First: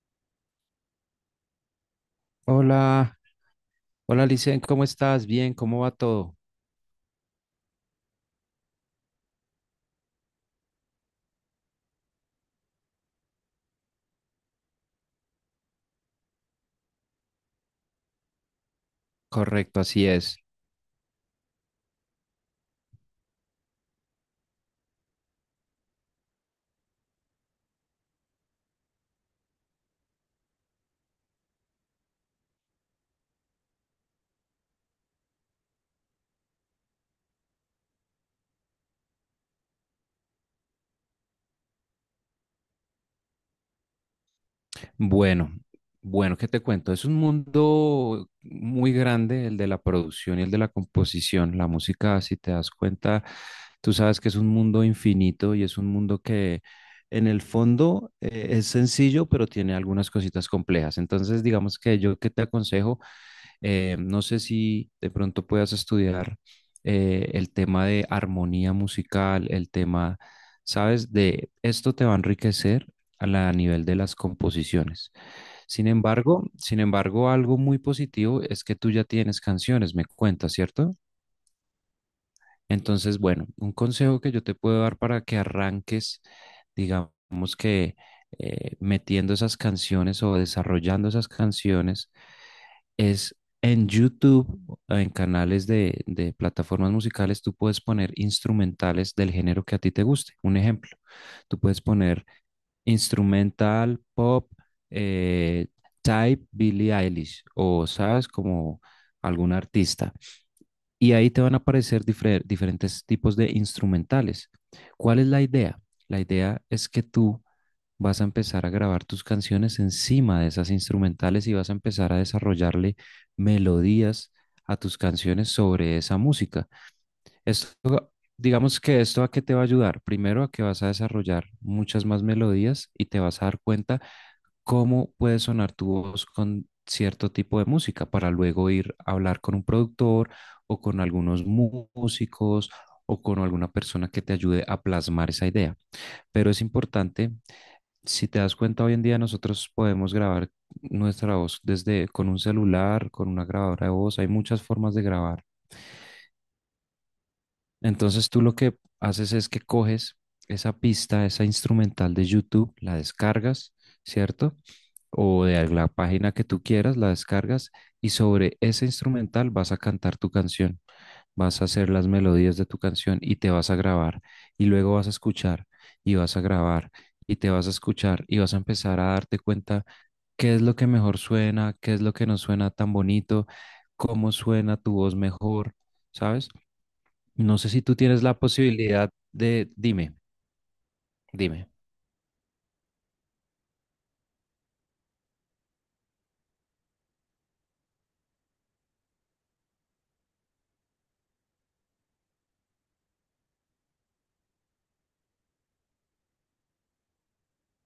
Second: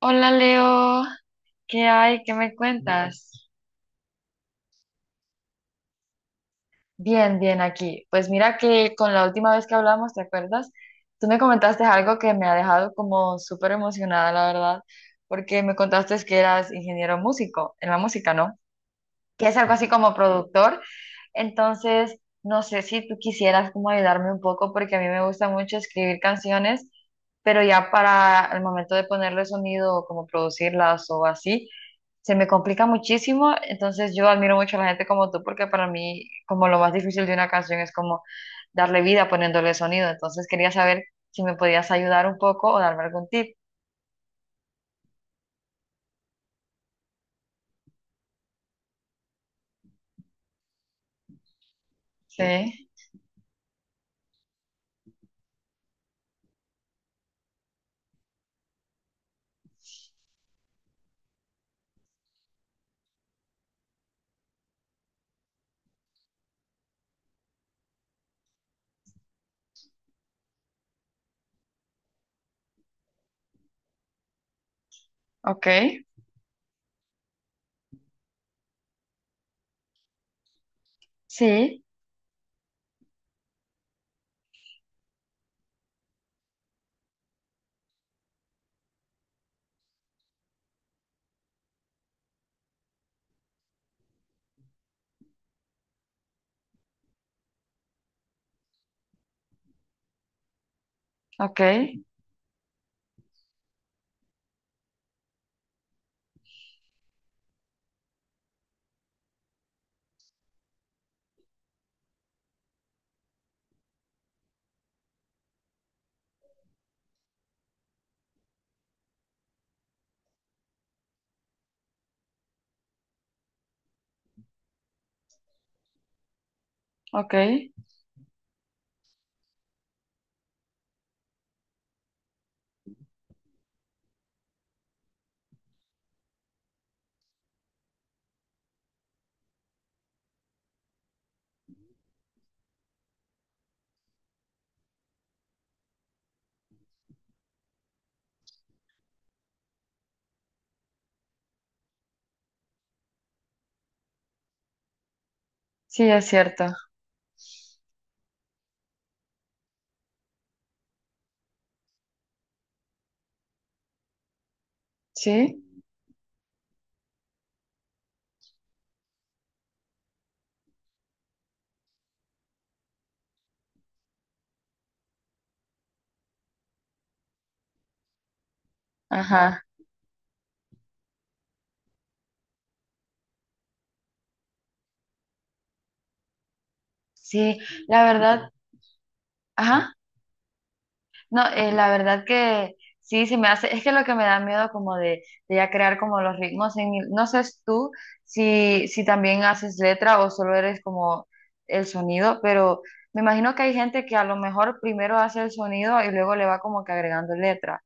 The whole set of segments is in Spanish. Hola Leo, ¿qué hay? ¿Qué me Hola, cuentas? hola Licen, ¿cómo estás? Bien, ¿cómo va todo? Bien, bien aquí. Pues mira que con la última vez que hablamos, ¿te acuerdas? Tú me comentaste algo que me ha dejado como súper emocionada, la verdad, porque me contaste que eras ingeniero músico en la música, ¿no? Que es algo Correcto, así así como es. productor. Entonces, no sé si tú quisieras como ayudarme un poco, porque a mí me gusta mucho escribir canciones, pero ya para el momento de ponerle sonido o como producirlas o así. Se me complica muchísimo, entonces yo admiro mucho a la gente como tú, porque para mí como lo más difícil de una canción es como darle vida poniéndole sonido, entonces quería saber si me podías ayudar un poco o darme algún tip. Bueno, bueno, ¿qué te cuento? Es un mundo muy grande el de la producción y el de la composición. La música, si te das Sí, cuenta, tú sabes que es un mundo infinito y es un mundo que en el fondo es sencillo, pero tiene algunas cositas complejas. Entonces, digamos que yo que te aconsejo. No sé si de pronto puedas estudiar el tema de armonía musical, el tema, ¿sabes? De esto te va a enriquecer a nivel de las composiciones. ok, Sin embargo, algo muy positivo es que tú ya tienes canciones, me cuentas, ¿cierto? sí, Entonces, bueno, un consejo que yo te puedo dar para que arranques, digamos que metiendo esas canciones o desarrollando esas canciones es en YouTube, en canales de plataformas musicales, tú puedes poner instrumentales del género que a ti te guste. Un ejemplo, tú ok, puedes poner instrumental, pop, eh, type Billie Eilish o, sabes, como algún artista y ahí te van a aparecer diferentes tipos de instrumentales. ¿Cuál es la idea? La idea es que tú vas a empezar a grabar tus canciones encima de esas instrumentales y vas a empezar a desarrollarle melodías a tus canciones sobre esa música. ok, Esto, digamos que esto a qué te va a ayudar. Primero a que vas a desarrollar muchas más melodías y te vas a dar cuenta cómo puede sonar tu voz con cierto tipo de música para luego ir a hablar con un productor o con algunos músicos o con alguna persona que te ayude a plasmar esa idea. Pero es importante, si te das cuenta, hoy en día nosotros podemos grabar nuestra voz desde con un celular, con una grabadora de voz, hay muchas formas de grabar. sí, es cierto, Entonces tú lo que haces es que coges esa pista, esa instrumental de YouTube, la descargas, ¿cierto? O sí, de la página que tú quieras, la descargas y sobre ese instrumental vas a cantar tu canción, vas a hacer las melodías de tu canción y te vas a grabar y luego vas a escuchar y vas a grabar y te vas a escuchar y vas a empezar a darte ajá, cuenta qué es lo que mejor suena, qué es lo que no suena tan bonito, cómo suena tu voz mejor, ¿sabes? sí, No sé si tú la tienes la verdad, posibilidad de, ajá. dime, No, dime. La verdad que sí, sí me hace, es que lo que me da miedo como de, ya crear como los ritmos, no sé si tú si también haces letra o solo eres como el sonido, pero me imagino que hay gente que a lo mejor primero hace el sonido y luego le va como que agregando letra,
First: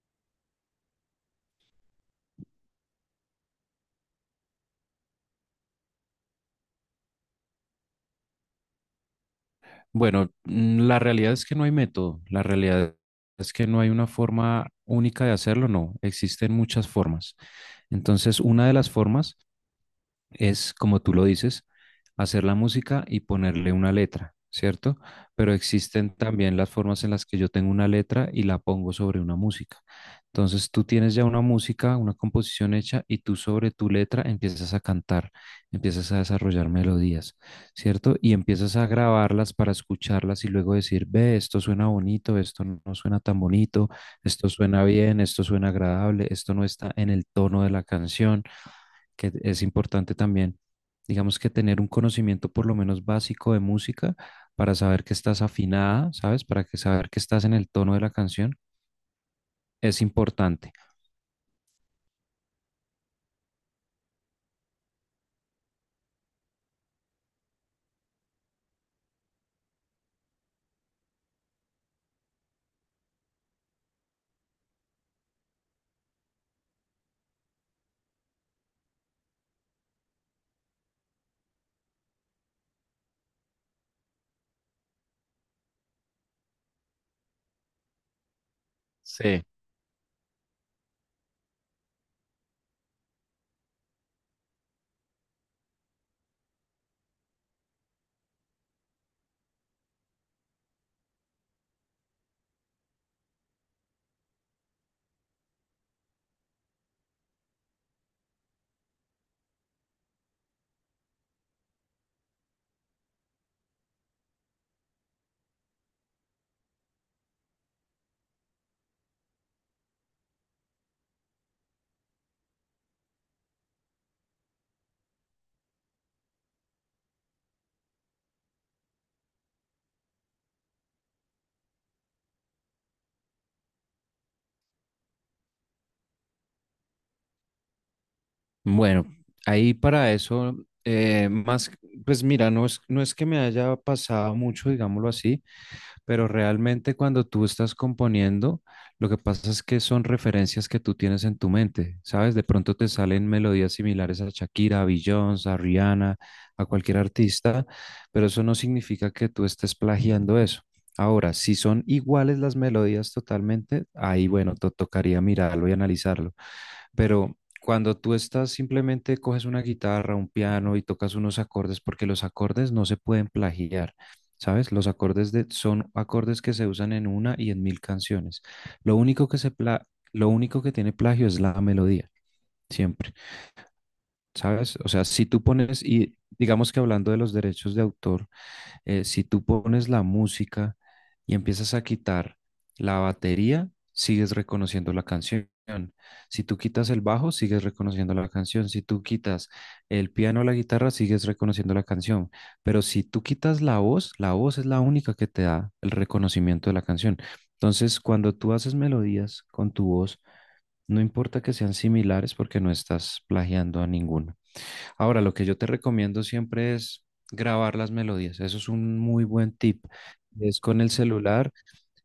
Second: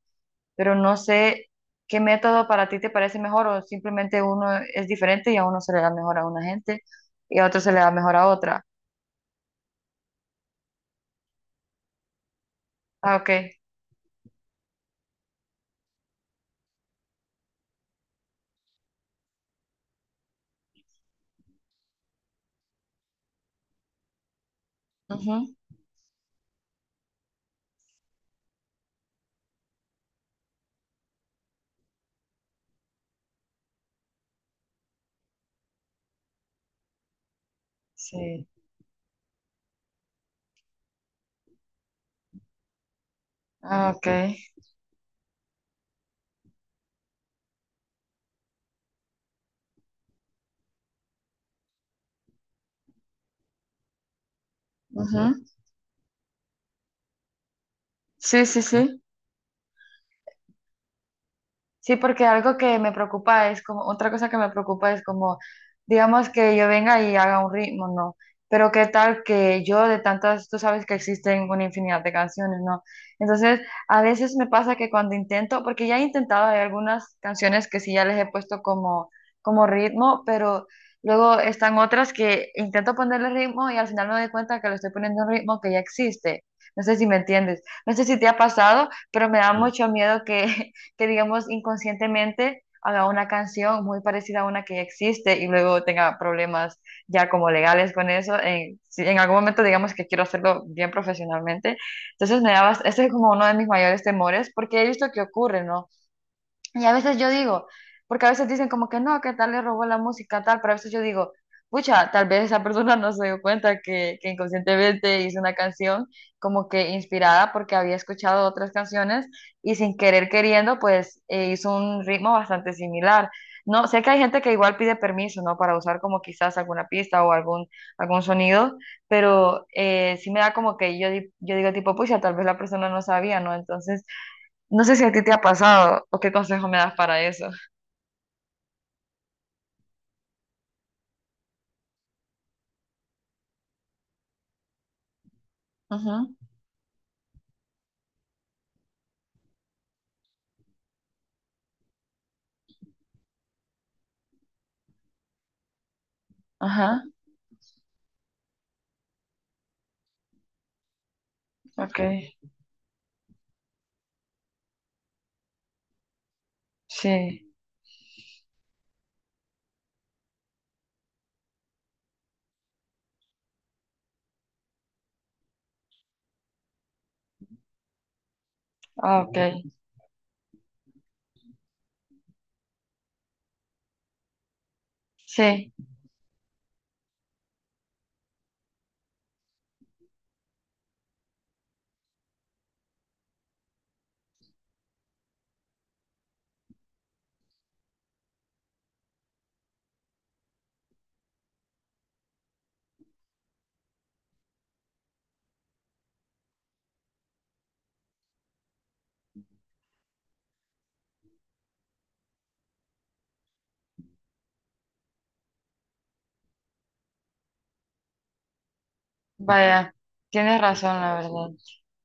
pero no sé qué método para ti te parece mejor o simplemente uno es diferente y a uno se le da mejor a una gente y a otro se le da mejor a otra. Bueno, la realidad es que no hay método, la realidad Ah, ok. es que no hay una forma única de hacerlo, no, existen muchas formas. Entonces, una de las formas es, como tú lo dices, hacer la música y ponerle una letra, ¿cierto? Ujú. Pero existen también las formas en las que yo tengo una letra y la pongo sobre una música. Entonces tú tienes ya una música, una composición hecha y tú sobre tu letra empiezas a cantar, empiezas a desarrollar melodías, ¿cierto? Y Sí. empiezas a grabarlas para escucharlas y luego decir, ve, esto suena bonito, esto no suena tan bonito, Ah, ok. esto suena bien, esto suena agradable, esto no está en el tono de la canción, que es importante también, digamos que tener un conocimiento por lo menos básico de música para saber que Ujú. estás afinada, ¿sabes? Para que saber que estás en el tono de la Sí, canción sí, sí. es importante. Sí, porque algo que me preocupa es como, otra cosa que me preocupa es como, digamos que yo venga y haga un ritmo, ¿no? Pero qué tal que yo de tantas, tú sabes que existen una infinidad de canciones, ¿no? Entonces, a veces me pasa que cuando intento, porque ya he intentado, hay algunas canciones que sí ya les he puesto como, ritmo, pero luego están otras que intento ponerle ritmo y al final me doy cuenta que le estoy poniendo un ritmo que ya existe. No sé si me entiendes. No sé si te ha pasado, pero me Sí, da mucho miedo que que digamos inconscientemente haga una canción muy parecida a una que ya existe y luego tenga problemas ya como legales con eso. Si en algún momento digamos que quiero hacerlo bien profesionalmente, entonces me daba, ese es como uno de mis mayores temores porque he visto que ocurre, ¿no? Y a veces yo digo, porque a veces dicen como que no, que tal le robó la música, tal, pero a veces yo digo, pucha, tal vez esa persona no se dio cuenta que, inconscientemente hizo una canción como que inspirada porque había escuchado otras canciones y sin querer queriendo, pues hizo un ritmo bastante similar. No, sé que hay gente que igual pide permiso, ¿no? Para usar como quizás alguna pista o algún sonido, pero sí me da como que yo, yo digo tipo, pucha, tal vez la persona no sabía, ¿no? Entonces... No sé si a ti te ha pasado o qué consejo me das para eso. bueno, ahí para eso, más, pues mira, no es que me haya pasado mucho, digámoslo así, pero Ujú, realmente cuando tú estás componiendo, lo que pasa es que son referencias que tú tienes en tu mente, ¿sabes? De pronto te salen melodías similares a Shakira, a Beyoncé, a Rihanna, a cualquier ajá, artista, pero eso no significa que tú estés plagiando eso. Ahora, si son ok. iguales las melodías totalmente, ahí bueno, te tocaría mirarlo y analizarlo. Pero Sí, cuando tú estás simplemente coges una guitarra, un piano y tocas unos acordes, porque los acordes no se pueden plagiar, ¿sabes? Los acordes de, son acordes que se usan en una y en mil canciones. Lo ah, único ok. que se pla- lo único que tiene plagio es la melodía, siempre, ¿sabes? O sea, si tú Sí, pones, y digamos que hablando de los derechos de autor, si tú pones la música y empiezas a quitar la batería, sigues reconociendo la canción. Si tú quitas el bajo, sigues reconociendo la canción. Si tú quitas el piano o la guitarra, sigues reconociendo la canción. Pero si tú quitas la voz es la única que te da el reconocimiento de la canción. Entonces, cuando tú haces melodías con tu voz, no importa que sean similares porque no estás plagiando a ninguno. Ahora, lo que yo te recomiendo siempre es grabar las melodías. Eso es un muy buen tip. vaya, Es tienes con el razón, la verdad. celular,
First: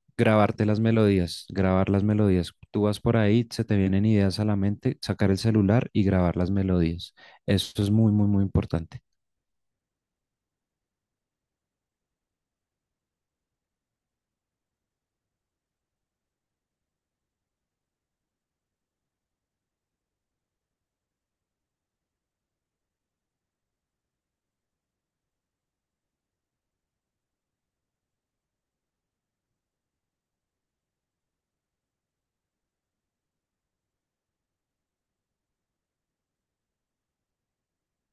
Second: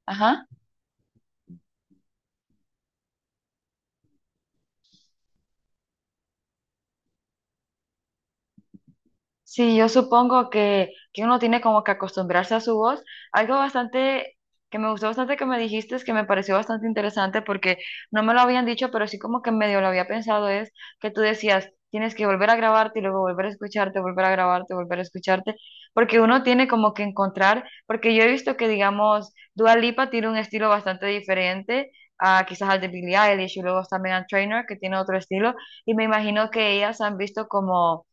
Ajá. grabarte las melodías, grabar las melodías. Tú vas por ahí, se te vienen ideas a la mente, sacar el celular y grabar las melodías. Eso es muy, muy, muy importante. Sí, yo supongo que uno tiene como que acostumbrarse a su voz. Algo bastante que me gustó bastante que me dijiste, es que me pareció bastante interesante porque no me lo habían dicho, pero sí como que medio lo había pensado, es que tú decías, tienes que volver a grabarte y luego volver a escucharte, volver a grabarte, volver a escucharte, porque uno tiene como que encontrar, porque yo he visto que, digamos, Dua Lipa tiene un estilo bastante diferente, a quizás al de Billie Eilish, y luego está Megan Trainor que tiene otro estilo y me imagino que ellas han visto como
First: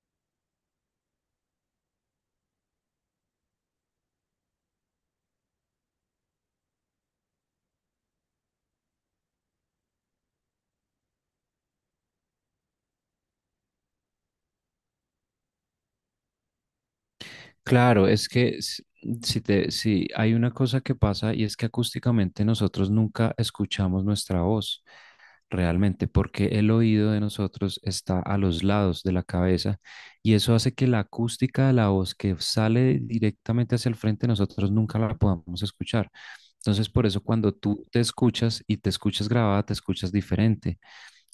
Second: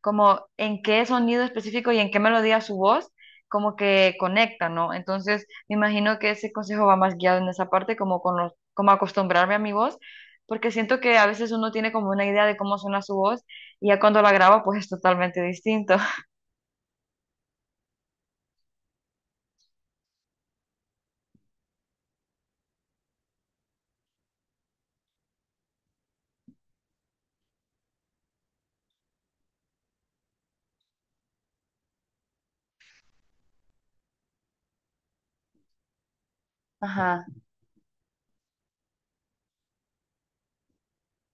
como en qué sonido específico y en qué melodía su voz, como que conecta, ¿no? Entonces, me imagino que ese consejo va más guiado en esa parte, como con los, como acostumbrarme a mi voz, porque siento que a veces uno tiene como una idea de cómo suena su voz y ya cuando la graba, pues es totalmente distinto. Claro, es que si hay una cosa que pasa y es que acústicamente nosotros nunca escuchamos nuestra voz. Realmente, porque el oído de nosotros está a los lados de la cabeza y eso hace que la acústica de la voz que sale directamente hacia el frente nosotros nunca la podamos escuchar. Entonces, por eso Ajá, cuando tú te escuchas y te escuchas grabada, te escuchas diferente,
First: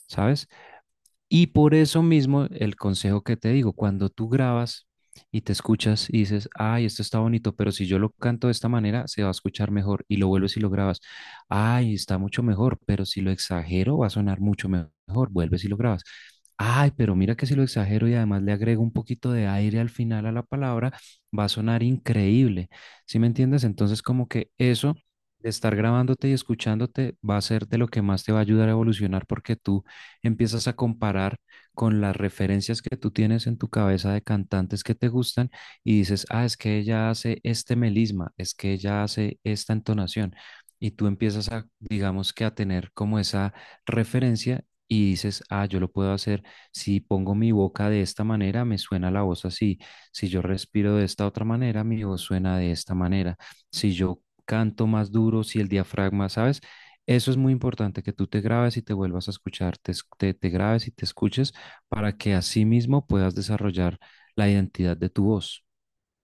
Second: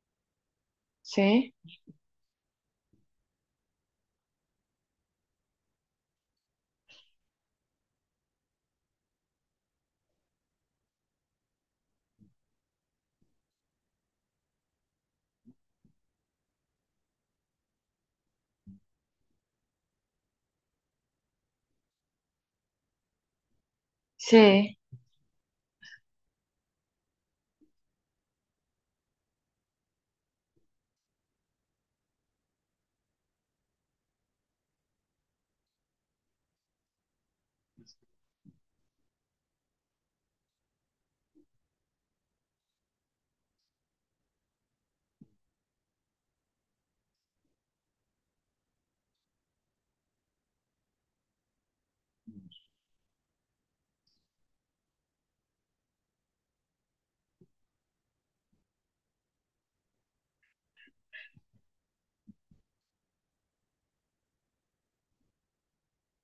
¿sabes? Y sí, por eso mismo el consejo que te digo, cuando tú grabas y te escuchas y dices, ay, esto está bonito, pero si yo lo canto de esta manera, se va a escuchar mejor, y lo vuelves y lo grabas, ay, está mucho mejor, pero si lo exagero, va a sonar mucho mejor, vuelves y lo grabas. Ay, pero mira que si lo exagero y además le agrego un poquito de aire al final a la palabra, va a sonar increíble. ¿Sí me entiendes? Entonces, como que sí. eso de estar grabándote y escuchándote va a ser de lo que más te va a ayudar a evolucionar, porque tú empiezas a comparar con las referencias que tú tienes en tu cabeza de cantantes que te gustan y dices, ah, es que ella hace este melisma, es que ella hace esta entonación. Y tú empiezas a, digamos que a tener como esa referencia y dices, ah, yo lo puedo hacer, si pongo mi boca de esta manera, me suena la voz así. Si yo respiro de esta otra manera, mi voz suena de esta manera. Si yo canto más duro, si el diafragma, ¿sabes? Eso es muy importante, que tú te grabes y te vuelvas a escuchar, te grabes y te escuches para que así mismo puedas desarrollar la identidad de tu voz.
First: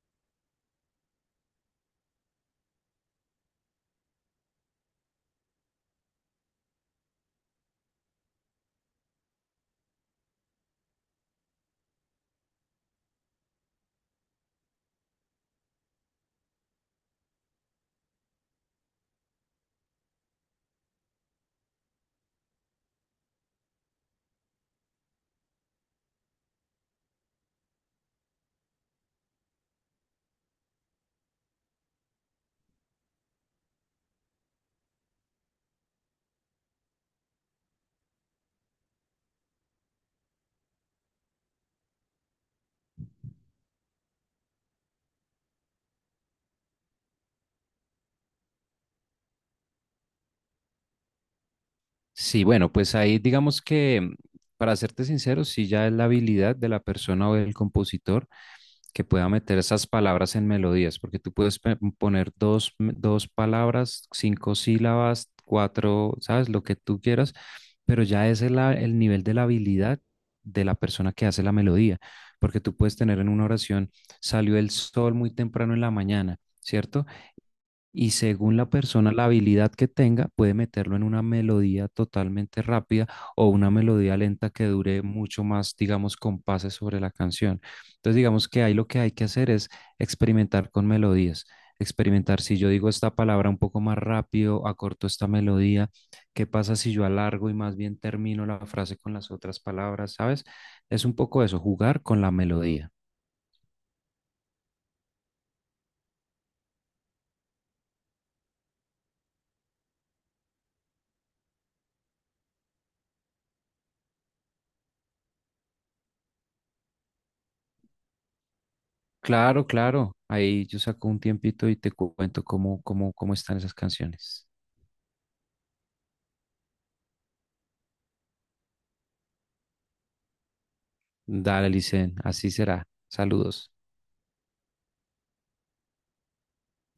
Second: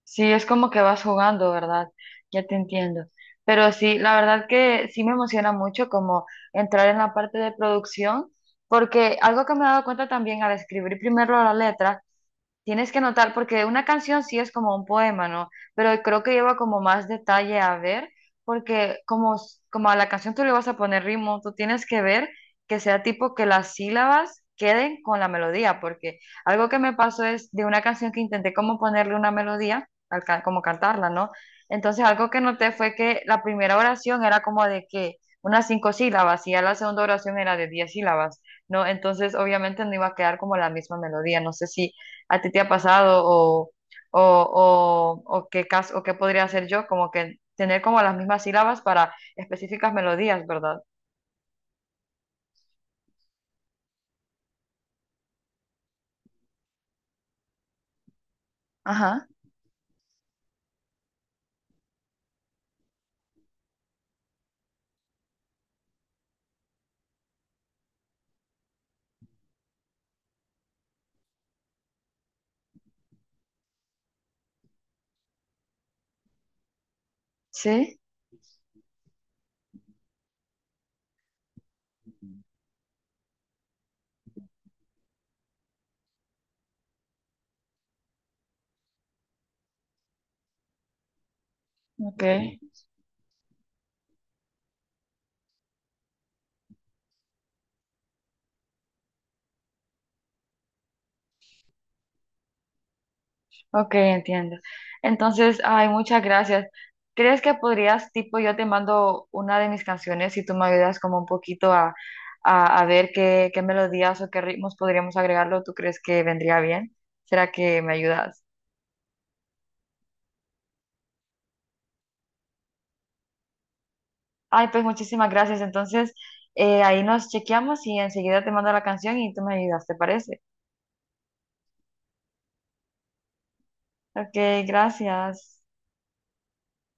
Sí, es como que vas jugando, ¿verdad? Ya te entiendo. Pero sí, la verdad que sí me emociona mucho como entrar en la parte de producción, porque algo que me he dado cuenta también al escribir primero la letra. Tienes que notar porque una canción sí es como un poema, ¿no? Pero creo que lleva como más detalle a ver, porque como a la canción tú le vas a poner ritmo, tú tienes que ver que sea tipo que las sílabas queden con la melodía, porque algo que me pasó es de una canción que intenté como ponerle una melodía, como cantarla, ¿no? Entonces algo que noté fue que la primera oración era como de que unas cinco sílabas y ya la segunda oración era de 10 sílabas, ¿no? Entonces obviamente no iba a quedar como la misma melodía, no sé si a ti te ha pasado o, o qué caso, o qué podría hacer yo, como que tener como las mismas sílabas para específicas melodías, ¿verdad? Sí, bueno, pues ahí digamos que, para serte sincero, sí ya es la habilidad de la persona o del compositor que Ajá, pueda meter esas palabras en melodías, porque tú puedes poner dos palabras, cinco sílabas, cuatro, ¿sabes? Lo que tú quieras, pero ya ese es el nivel de la habilidad de la persona que hace la melodía, porque tú puedes tener en una oración, salió el sol muy temprano en la mañana, ¿cierto? sí, Y según la persona, la habilidad que tenga, puede meterlo en una melodía totalmente rápida o una melodía lenta que dure mucho más, digamos, compases sobre la canción. Entonces, digamos que ahí lo que hay que hacer es experimentar con melodías. ok, Experimentar, si yo digo esta palabra un poco más rápido, acorto esta melodía, ¿qué pasa si yo alargo y más bien termino la frase con las otras palabras? ¿Sabes? Es un poco eso, jugar con la melodía. ok, entiendo. Entonces, ay, muchas gracias. ¿Crees que podrías, tipo, yo te mando una de mis canciones y tú me ayudas como un poquito a ver qué, melodías o qué ritmos podríamos agregarlo? ¿Tú crees que vendría bien? ¿Será que me ayudas? Claro, claro. Ahí yo saco un tiempito y te cuento cómo están esas canciones. Ay, pues muchísimas gracias. Entonces, ahí nos chequeamos y enseguida te mando la canción y tú me ayudas, ¿te parece? Dale, Licen, así será. Saludos. Ok, gracias.